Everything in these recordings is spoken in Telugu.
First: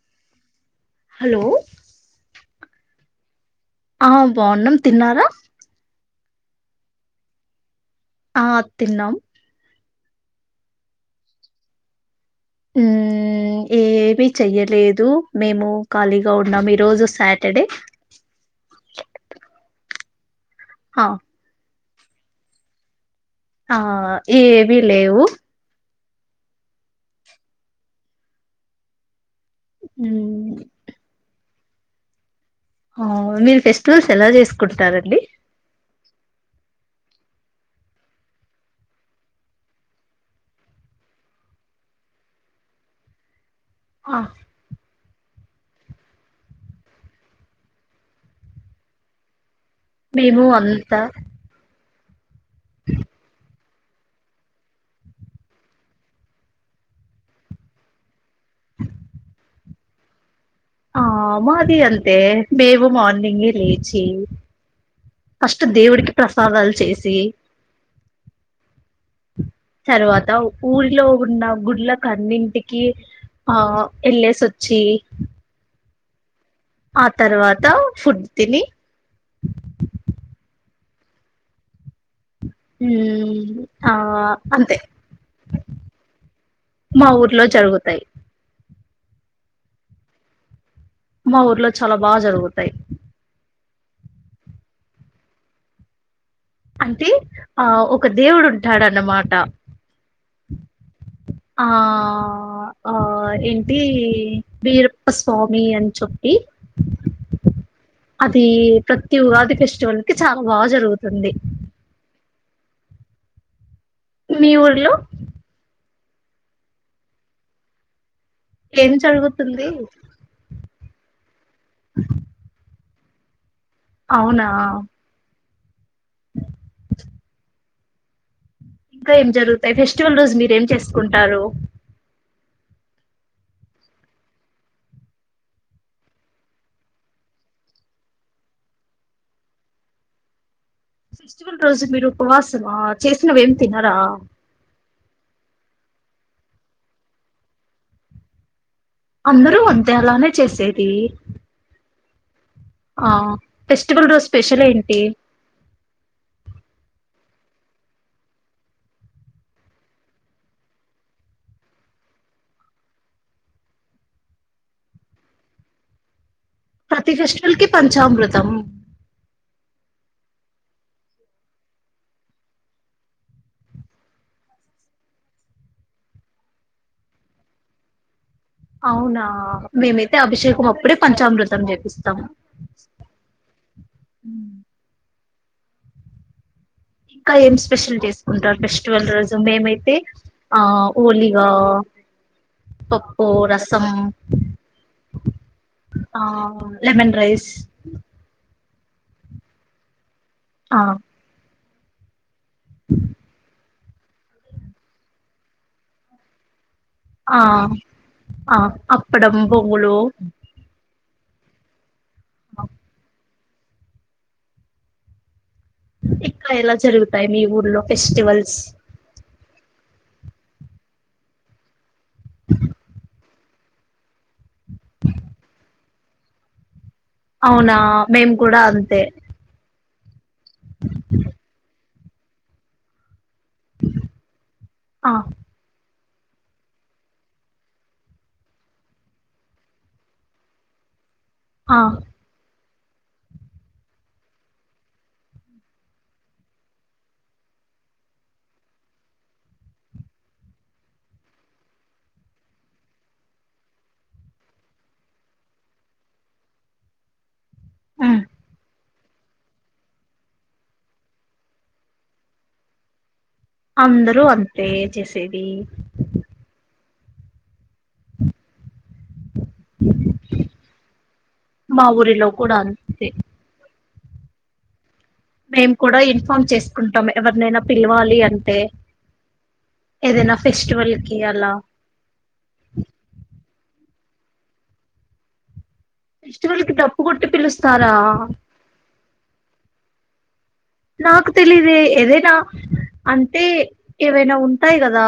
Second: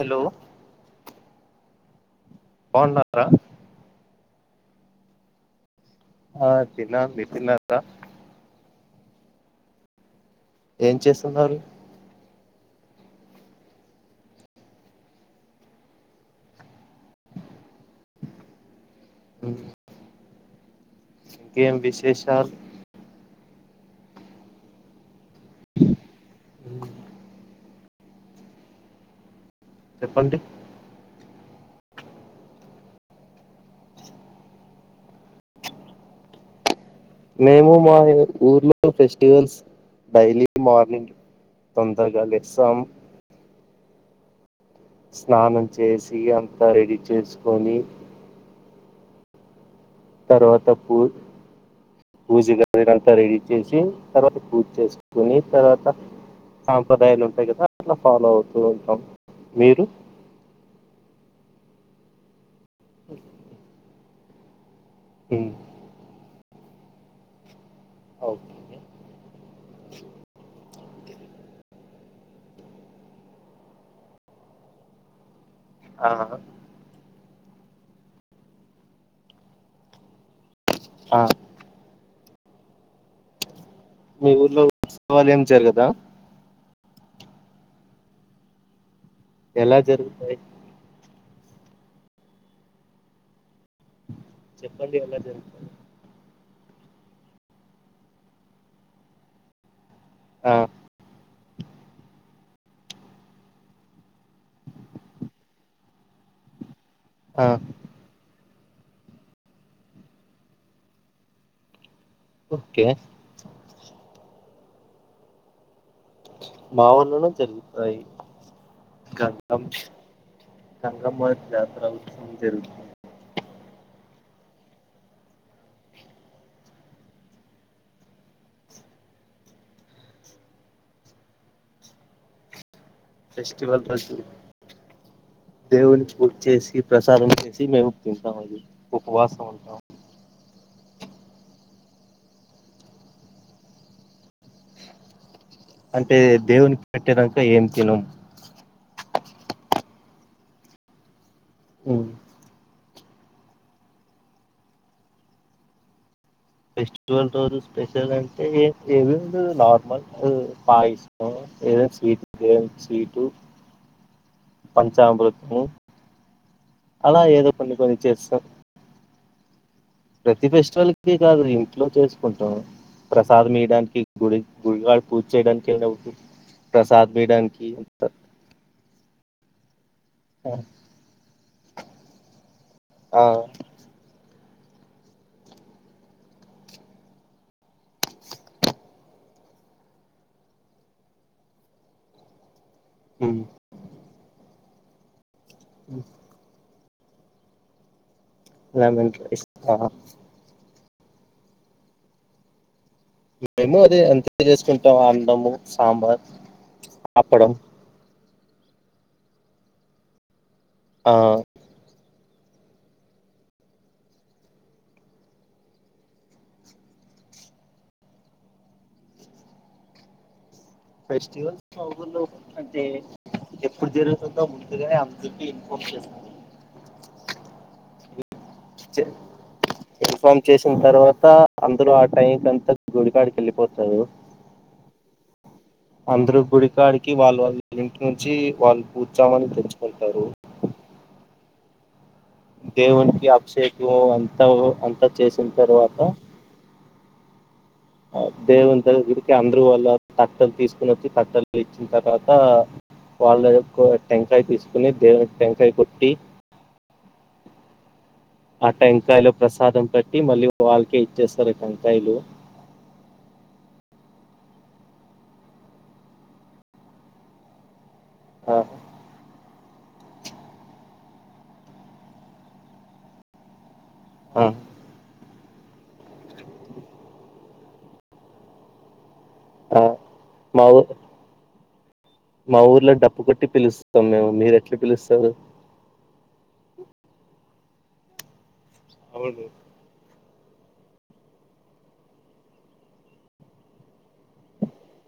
హలో హలో బాగున్నారా ఆ బాగున్నాం తిన్నారా ఆ తిన్నమండి మీరు తిన్నారా ఆ తిన్నాం ఏం చేస్తున్నారు ఉమ్ ఏమి చెయ్యలేదు మేము ఖాళీగా ఉన్నాం రోజు సాటర్డే హ ఏం విశేషాలు ఆ ఏ ఏవి లేవు చెప్పండి ఉమ్ ఆ మీరు ఫెస్టివల్స్ ఎలా చేసుకుంటారండి మేము మా ఊర్లో ఫెస్టివల్స్ డైలీ మార్నింగ్ తొందరగా లేస్తాం ఆ స్నానం చేసి అంతా రెడీ చేసుకొని మేము అంతా పూజగాదినంత రెడీ చేసి తర్వాత పూజ చేసుకుని తర్వాత సాంప్రదాయాలు ఉంటాయి కదా అట్లా ఫాలో అవుతూ ఉంటాం మీరు ఆ మాది అంతే మేము మార్నింగే లేచి ఉమ్, ఫస్ట్ దేవుడికి ప్రసాదాలు చేసి ఓకే తర్వాత ఊరిలో ఉన్న గుళ్ళకన్నింటికి ఆ ఎల్లేసి సొచ్చి అ ఆ తర్వాత ఫుడ్ తిని ఆ ఉం మీ ఊర్లో ఉత్సవాలు ఏం జరుగదా మా ఊర్లో జరుగుతాయి ఎలా జరుగుతాయి. మా ఊర్లో చాలా బాగా జరుగుతాయి చెప్పండి ఎలా జరుగుతాయి అంటే ఆ ఒక దేవుడు ఉంటాడు అన్నమాట ఆ ఆ ఆ ఏంటి వీరప్ప స్వామి అని చెప్పి ఆ అది ప్రతి ఉగాది ఫెస్టివల్ కి చాలా బాగా జరుగుతుంది ఓకే మీ ఊర్లో మా ఊర్లోను జరుగుతాయి ఏం జరుగుతుంది గంగమ జాతర ఉత్సవం జరుగుతుంది అవునా ఇంకా ఏం జరుగుతాయి ఫెస్టివల్ రోజు మీరు ఏం చేసుకుంటారు ఫెస్టివల్ రోజు దేవునికి పూజ చేసి ప్రసాదం చేసి మేము తింటాం అండి ఉపవాసం ఉంటాం ఫెస్టివల్ రోజు మీరు ఉపవాసమా చేసినవ ఏం తినరా!? అంటే దేవునికి పెట్టేదంకా ఏం తినము అందరూ అద్దం అలానే చేసేది. వు ఆ ఫెస్టివల్ రోజు స్పెషలేంటి? ఫెస్టివల్ రోజు స్పెషల్ అంటే ఏవి ఉండవు నార్మల్ పాయసం ఏద స్వీట్ ఏం స్వీటు పంచామృతం ప్రతి అలా ఏదో ఫెస్టివల్ కి కొన్ని కొన్ని చేస్తాం పంచామృతం ప్రతి ఫెస్టివల్ కి కాదు ఇంట్లో చేసుకుంటాం. ప్రసాదం ఈయడానికి గుడి పూజారి పూజ చేయడానికి అ ఉ ప్రసాదం బి డన్ కంత అవునా మేమైతే అభిషేకం అప్పుడే పంచామృతం చేపిస్తాం ఆ ఉ ఇంకా ఏం స్పెషల్ చేసుకుంటారు. ఫెస్టివల్ రోజు మేమైతే ఆ ఊలిగా పప్పు ఉమ్ రసం ఆ లెమన్ రైస్, లెమన్ రైస్ఆ ఆ మేము అదే అంత చేసుకుంటాం అండము సాంబార్ ఆ అప్పడం ఆ అప్పడం పొంగులు ఆ ఇక్క ఎలా జరుగుతాయి మీ ఊర్లో ఫెస్టివల్స్ ఫెస్టవల్స్ బాగుండ వ్ అంటే ఎప్పుడు జరుగుతుంద తెరివాంతికి పోయి అవునా మేము కూడా అంతే ఇన్ఫామ్ చేసిన తర్వాత అందర ఆ టైం క అంతా గుడికాడికి వ ఎళ్ళిపోతారు ఆ అందరూ గుడికాడికి వాళ్ళు వాళ్ళ ఇంటి నుంచి వాళ్ళు పూజమాను తెచ్చుకుంటారు. ఆ దేవునికి అభిషేకం అంతా అంతా చేసిన తర్వాత ఆ దేవు దగ్గరికి అందరు వల్ల తట్టలు తీసుకుని వచ్చి తట్టలు ఇచ్చిన తర్వాత వాళ్ళయొక్క టెంకాయ తీసుకుని దేవునుకి టెంకాయ కొట్టి ఉం టెంకాయలు ప్రసాదం పెట్టి మళ్ళీ వాళ్ళకే ఇచ్చేస్తారు టెంకాయలు అందరూ అంతే చేసేది. ఆా మా ఊరిలో కూడా అంతే ఆ మేము కూడా ఇన్ఫార్మ్ చేసుకుంటాం ఎవరినైనా పిలవాలి అంటే ఆ ఏదైనా మా ఊ ఫెస్టివల్ కి అలా మా ఊర్లో డప్పు కొట్టి పిలుస్తున్నాం మేము మీరు ఎట్లా పిలుస్తారు? ఫెస్టివల్ కి డప్పు కొట్టి పిలుస్తారా!? అవును నాకు తెలిదే ఏదేనా అంటే ఏవైనా ఉంటాయి కదా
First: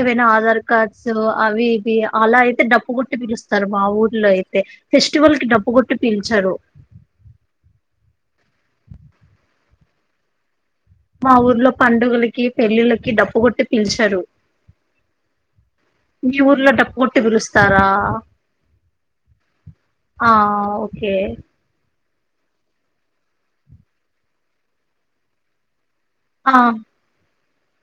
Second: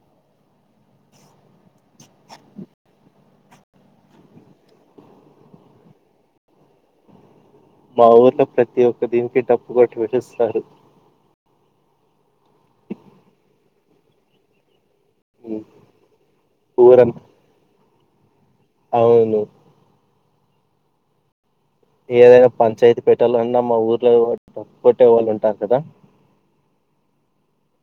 ఏవైనా ఆధార్ కార్డ్స్ అవి ఇవి అలా అయితే డబ్ప్పుు కొట్టి పిలుస్తారు. మా ఊర్లో అయితే ఫెస్టివల్ కి డబ్బు కొట్టి పిలిచరు. మా ఊర్లో ప్రతి ఒక్క దీనికి డప్పు కొట్టి విలుస్తారు మా ఊర్లో పండుగలకి పెళ్ళిళ్లకి డప్పుు కొట్టి పిలిచారు మీ ఊర్లో డప్పు కొట్టి ఊరంతా పిలుస్తస్తారా అవును ఆ ఓకే ఏదైనా పంచాయతీ ప పెటలోన్నా మా ఊర్లో డబ్బు కొట్టే వాళ్ళు ఉంటారు కదా ఆ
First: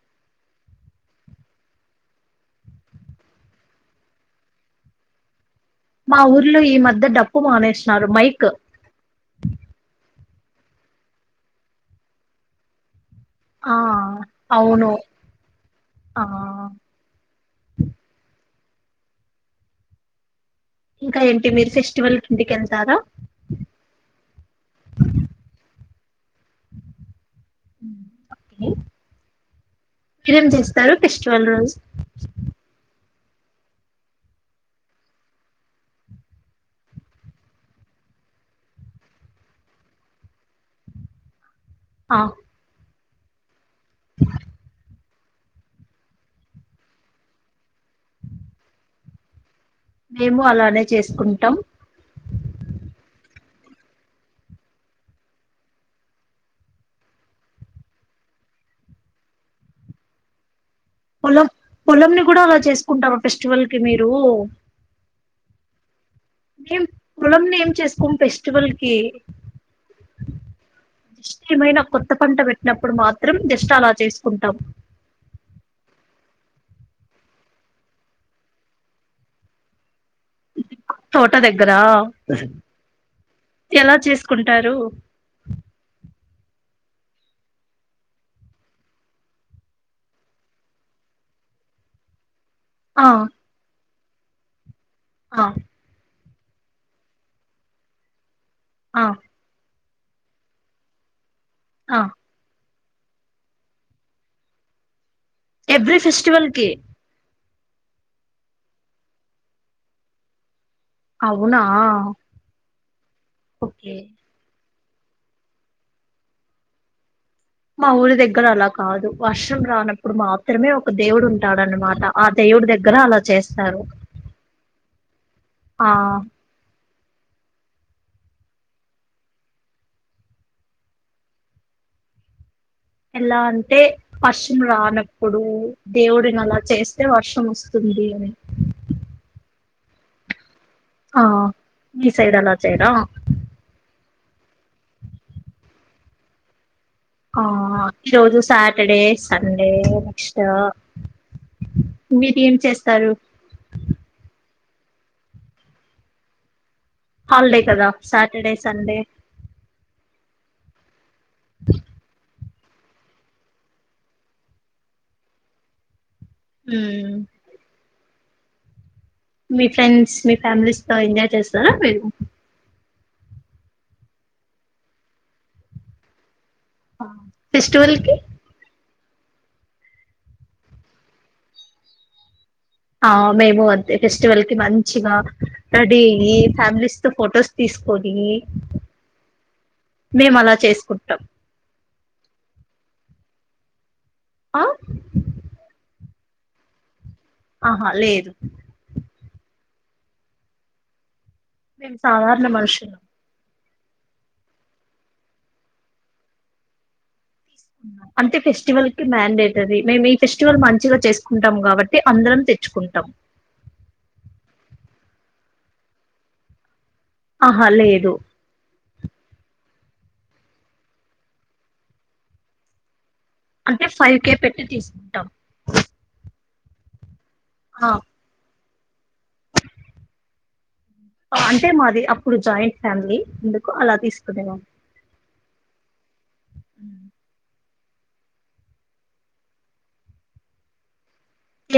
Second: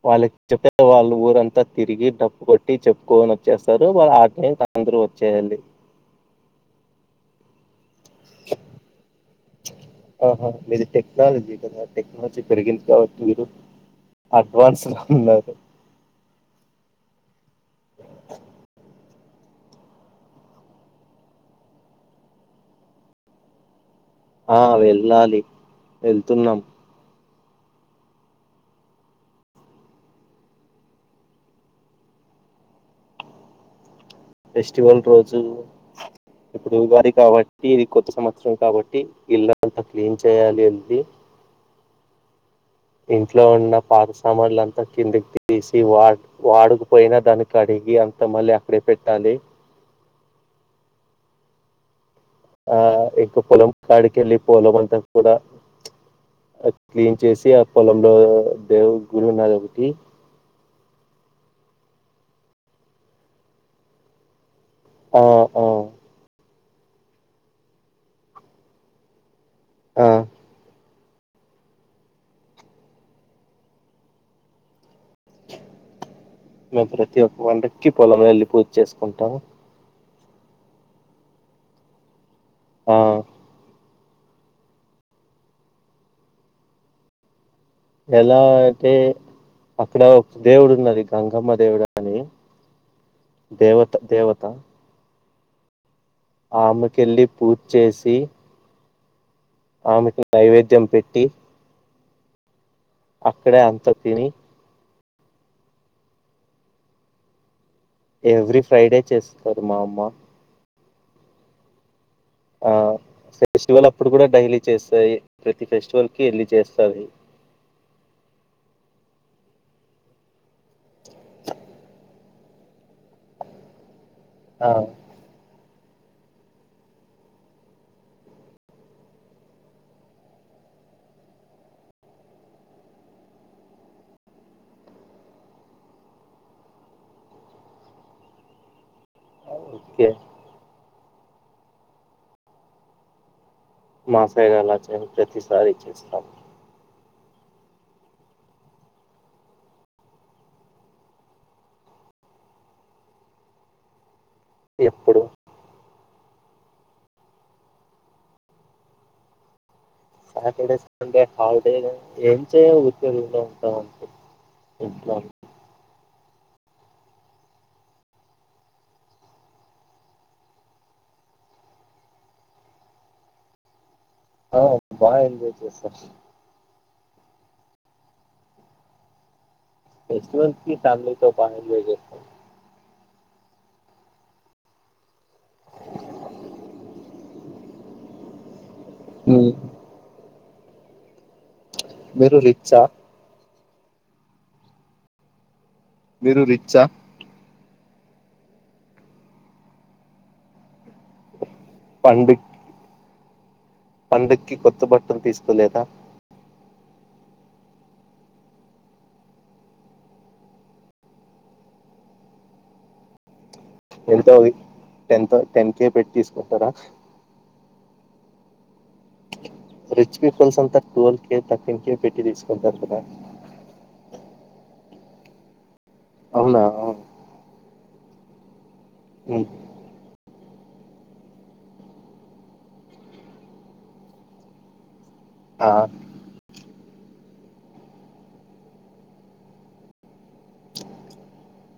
వాళ్ళకి చెప్తే వాళ్ళు ఊరంతా తిరిగి డబ్బు కొట్టి చెప్పుకొని వచ్చేస్తారు వాళ్ళ ఆటిని అందరుూ వచ్చేయండి మా ఊర్లో ఈ మధ్య డప్పు మానేసినారు మైక్ ఆహా మీది టెక్నాలజీ కదా టెక్నాలజీ పెరిగింది కావచ్చు మీరు ఆ అవును అడ్వాస్గా ఉన్నరు ఆ [inaudible] ఇంకా ఏంటి మీరు ఫెస్టివల్క్కి ఇంటికి వెళ్తారా ఆ వెళ్ళాలి వెళ్తున్నాం ఆ [inaudible] ఏరం చేస్తారు ఫెస్టివల్ రోజు ఫెస్టివల్ రోజు ఇప్పుడు ఉగాడి కాబట్టి ఇది కొత్త సంవత్సరం కాబట్టి ఇళ్లంత కలీన్ చేయాలి అది ఆ ఇంట్లో ఉన్న పాత సామాన్ల అంతా కిందికి తీసి వా వాడుకుపోయినా దానికి అడిగి అంత మళ్ళీ అక్కడే పెట్టాలి మేము అలానే చేసుకుంటాం ఆ ఇంకా పొలం కాడికెళ్ళి పొలం అంతా కూడా అది క్లీన్ చేసి ఆ పొలంలో దేవుడు గుడి ఉన్నది ఒకటి పొలం పొలం ని కూడా అలా చేసుకుంటార ఫెస్టివల్ కి మీరు ఆ ఆ మేం పొలంలో ఏం చేసుకోం ఫెస్టివల్ కి ఆ దిష్ట ఏమైనా కొత్త పంట పెట్టినప్పుడు మాత్రం దిష్ట అలా చేసుకుంటాం మేము ప్రతి ఒక్క పండకి పొలము వెళ్ళి పూజ చేసుకుంటాము యు తోట దగ్గరా ఆ ఎలా చేసుకుంటారు ఎలా అంటే అక్కడ ఒక దేవుడు ఉన్నది గంగమ్మ దేవుడు అని ఆ దేవత దేవత ఆ ఆమెకెళ్ళి పూజ చేసి ఆ ఆమెకి నైవేద్యం పెట్టి ఆ అక్కడే అంత తిని ఎవ్రీ ఫెస్టివల్ కి ఎవ్రీ ఫ్రైడే చేస్తారు మా అమ్మ అవునా ఆ ఫెస్టివల్ ఓకే అప్పుడు కూడా డైలీ చేస్తాయి ప్రతి ఫెస్టివల్ కి వెళ్ళ చేస్తది మా ఊరి దగ్గర అలా కాదు వర్షం రానప్పుడు మాత్రమే ఒక దేవుడు ఉంటాడన్నమాట ఆ దే దేవుడి దగ్గర అలా చేస్తారు ఆ ఆ ఎలా అంటే వర్షం రానప్పుడు దేవుడిని అలా చేస్తే వర్షం వస్తుంది అడిగానం ఆ ఓకే ఆ మీ సైడ్ అలా చేయరా మా సైడ్ అలా చేయరు ప్రతిసారి చేస్తాం ఆ ఈరోజు సాటర్డే సండే నెక్స్ట్ మీరు ఏం చేస్తారు ఎప్పుడు హాలిడే కదా సాటర్డే సండే సాటర్డే సండే హాల్డేగా ఏం చైర్లో కూర్చుని ఇంట్లో ఉంటాం అంతే ఇంట్లో మ్మ్ మీ ఫ్రెండ్స్ మీ ఫ్యామిలీస్ తో ఎంజాయ్ చేస్తారా మీరు ఆ బాగా ఎంజాయ్ చేస్తాం ఆ ఫెస్టివల్ కి ఫెస్టివల్ కి ఫ్యామిలీతో బాగా ఎంజాయ్ చేస్తాం ఆ మేము అంతే ఫెస్టివల్‌కి మంచిగా రెడీ అయ్యి ఫ్యామిలీస్‌తో ఫొటోస్ తీసుకొని ఉమ్, మేము అలా చేసుకుంటాం మీరు రిచ్చా ఆ మీరు రిచ్చా ఆహా లేదు మేము సాధారణ మనుషులం పండకి కొత్త బట్టలు తీసుకోలేదా అంటే ఫెస్టివల్‌కి మండేటరీ మేమి ఫెస్టివల్ మంచిగా చేసుకుంటాం కాబట్టి అందరం తెచ్చుకుంటాం ఎంతఅయి ఎంతో టెన్ కే పెట్టి తీసుకుంటారా ఆహా లేదు రిచ్ పీపుల్స్ అంతా టూవల్ కే థర్టీన్ కే పెట్టి తీసుకుంటారు కదా అంటే ఫైవ్ కే పెట్టి తీసుకుంటాం అవునా ఆ మ్మ్ ఆ అంటే మాది అప్పుడు జాయింట్ ఫ్యామిలీ అందుకు అలా తీసుకునే దా ఆ హ్మ్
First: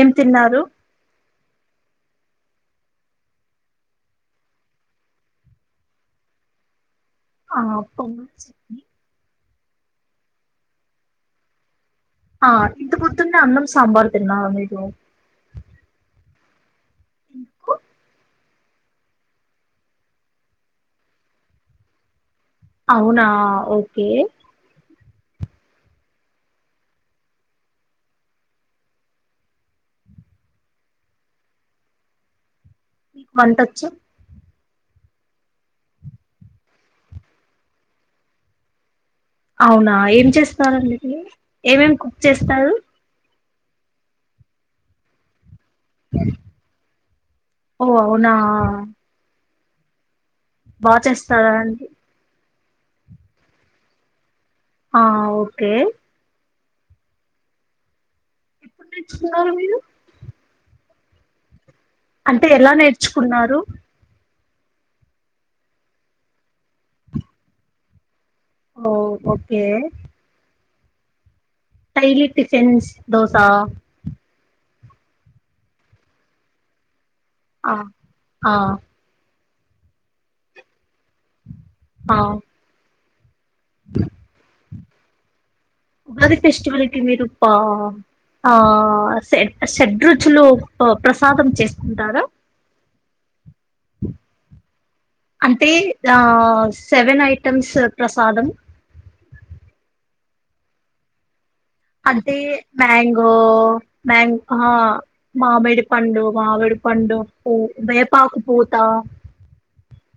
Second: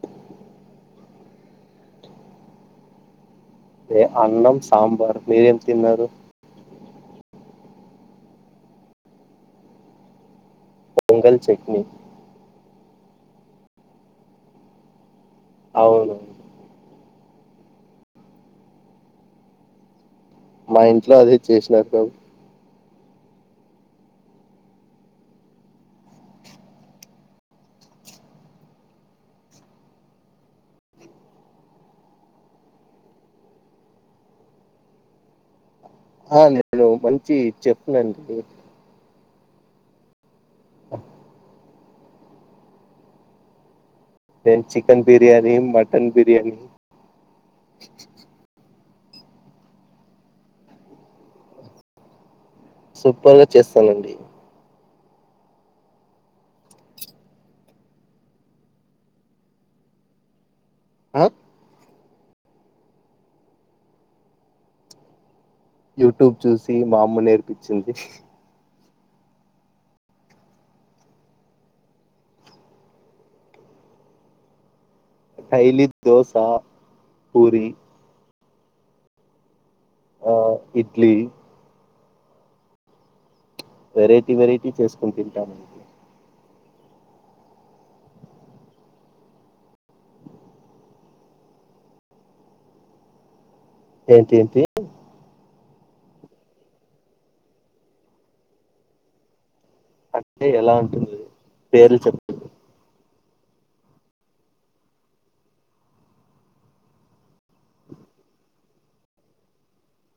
ఏం తిన్నారు అదే అన్నం సాంబార్ మీరేం తిన్నారు ఆపం చేట్నీ పొంగల్ చట్నీ ఈ ఇంత పొద్దునే అన్నం సాంబార్ తిన్నారా మీరు అవునవును ఎందుకు మా ఇంట్లో అదే చేసినారు కాబ అవునా ఓకే వంటొచ్చా ఆ నేను మంచి చెఫ్‌‌నండి అవునా ఏం చేస్తారండి ఏమేం కుక్ చేస్తారు నేన్ చికెన్ బిర్యానీ మటన్ బిర్యానీ ఓ అవునా బాచేస్తారా అండి సూపర్గా చేస్తానండి ఆ ఓకే ఎప్పుడు నేర్చుకున్నారు మీరు ఆ అంటే ఎలా నేర్చుకున్నారు యూట్యూబ్ చూసి మా అమ్మ నేర్పించింది ఓ ఓకే ఐడెంటి సెన్స్ దోసా ఆయిలీ దోసా పూరి ఆ ఆ ఆ ఇడ్లీ ఆ వెరైటీ వెరైటీ చేసుకొని తింటానండీ అది ఫెస్టివలికి విరుపా ఆ షడ్రుచులు ప్రసాదం చేస్తుంటారా ఏంటి ఏంటి అంటే సెవెన్ ఐటెమ్స్ ప్రసాదం అంటే ఎలా ఉంటుంది పేర్లు అదే చెప్పండి మ్యా ఓ మ్యాంగ్ ఆ మామిడి పండు మామిడి పండు ఉప్పు వేప ఆకు పోతా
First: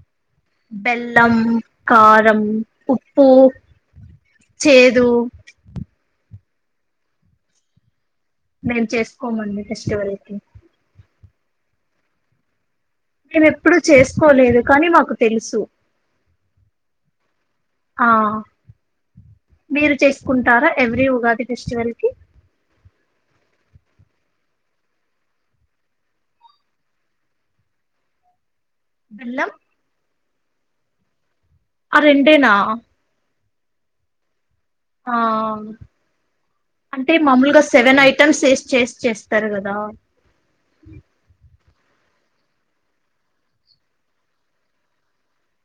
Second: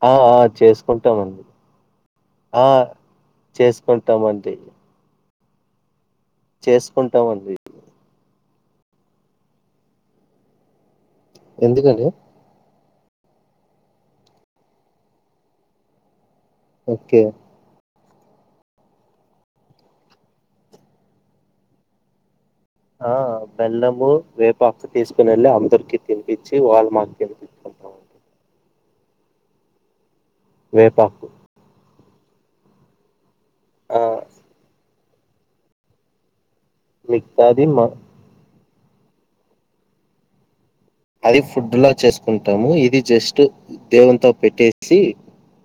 ఆ ఆ బెల్లం చేసుకుంటామండి మూక్క కారం ఆ ఉప్పు చేసుకుంటామండి చేేదు ఉ చేసుకుంటామండి మేము చేసుకోమండి ఫెస్టివల్ కి ఎందుకండి నేను ఎప్పుడూ చేసుకోలేదు కానీ మాకు తెలుసు ఓకే ఆ మీరు చేసుకుంటారా ఎవ్రీ ఉగాది ఫెస్టివల్ కి ఆ బెల్లము వేపాక్క తీసుకుని వెళ్ళి అందరికి తినిపించి వాల్ మాక్ తినిపించాం బెల్లం వేపాకు ఆ రెండేనా ఆ ఆ అంటే మామూలుగా మిగతాది మా సెవెన్ ఐటెమ్స్ చెస్ చెస్ చేస్తార్ కదా అది ఫుడ్లో చేసుకుంటాము ఇది జస్ట్ దేవంతో పెట్టేసి